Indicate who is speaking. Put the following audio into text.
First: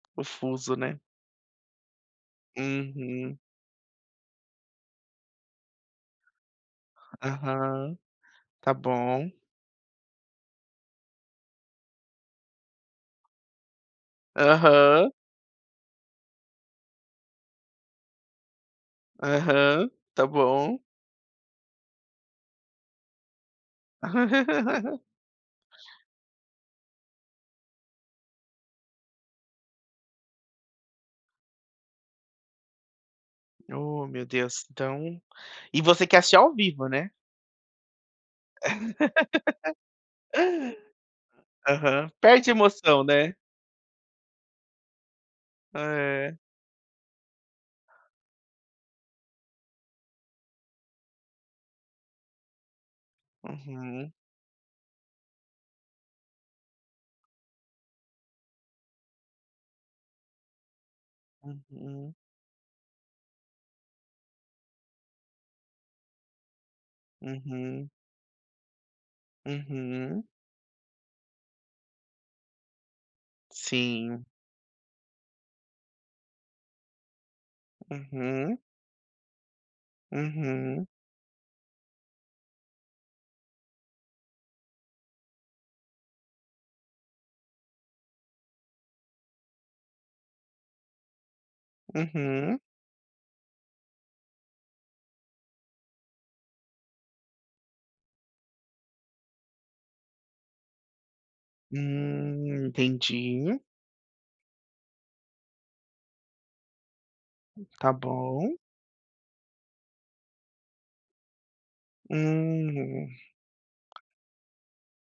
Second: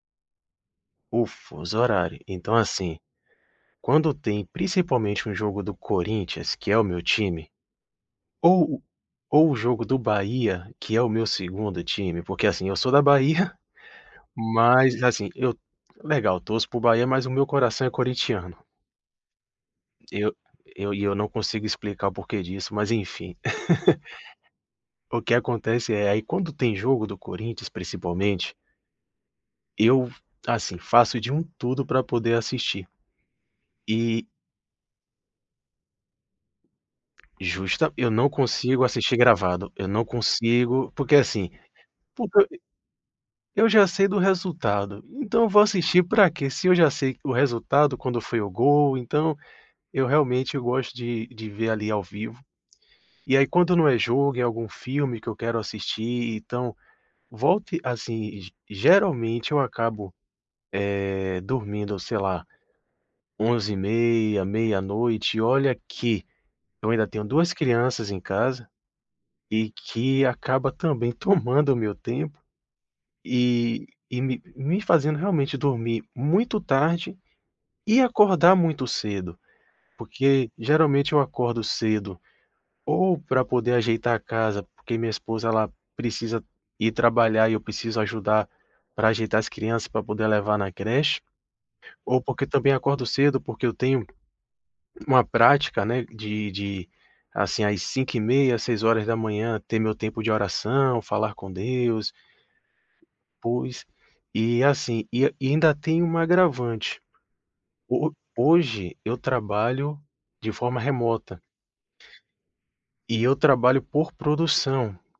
Speaker 1: O fuso, né.
Speaker 2: O fuso horário. Então assim,
Speaker 1: Uhum.
Speaker 2: quando tem principalmente um jogo do Corinthians que é o meu time,
Speaker 1: Aham,
Speaker 2: ou
Speaker 1: tá
Speaker 2: o
Speaker 1: bom.
Speaker 2: ou o jogo do Bahia, que é o meu 2º time, porque assim, eu sou da Bahia, mas,
Speaker 1: Aham.
Speaker 2: assim, eu legal, torço para o Bahia, mas o meu coração é corinthiano.
Speaker 1: Aham, tá
Speaker 2: Eu
Speaker 1: bom.
Speaker 2: eu e eu não consigo explicar o porquê disso mas enfim. O que acontece é: Aí quando tem jogo do Corinthians principalmente eu, assim, faço de um tudo para poder assistir
Speaker 1: Oh meu
Speaker 2: E
Speaker 1: Deus, então e você quer assistir ao vivo, né?
Speaker 2: Justa eu não consigo assistir gravado, eu não consigo, porque assim,
Speaker 1: Aham.
Speaker 2: porque
Speaker 1: Perde a
Speaker 2: eu
Speaker 1: emoção, né.
Speaker 2: eu já sei do resultado, então eu vou assistir para
Speaker 1: É.
Speaker 2: quê? Se eu já sei o resultado quando foi o gol, então, eu realmente gosto de de ver ali ao vivo. E aí quando não é
Speaker 1: Uhum.
Speaker 2: jogo, é algum filme que eu quero assistir, então volte assim, geralmente eu acabo, é, dormindo
Speaker 1: Uhum.
Speaker 2: sei lá, 23:30, meia-noite, e olha que eu ainda tenho 2
Speaker 1: Uhum.
Speaker 2: crianças em casa, e
Speaker 1: Uhum.
Speaker 2: que acaba também tomando o meu tempo, e e
Speaker 1: Sim.
Speaker 2: me me fazendo realmente dormir muito tarde, e acordar
Speaker 1: Uhum.
Speaker 2: muito cedo. Porque
Speaker 1: Uhum.
Speaker 2: geralmente eu acordo cedo, ou para poder ajeitar a casa, porque minha esposa ela precisa ir trabalhar e eu preciso ajudar para ajeitar as crianças, para poder levar na creche, ou porque
Speaker 1: Uhum.
Speaker 2: também acordo cedo, porque eu tenho uma prática, né, de de, assim às 5:30, 6h ter meu tempo de oração, falar com Deus.
Speaker 1: Hum, entendi.
Speaker 2: Pois, e assim, e e ainda tem um agravante.
Speaker 1: Tá
Speaker 2: Ho
Speaker 1: bom.
Speaker 2: hoje eu trabalho de forma remota.
Speaker 1: Hum.
Speaker 2: E eu trabalho por produção.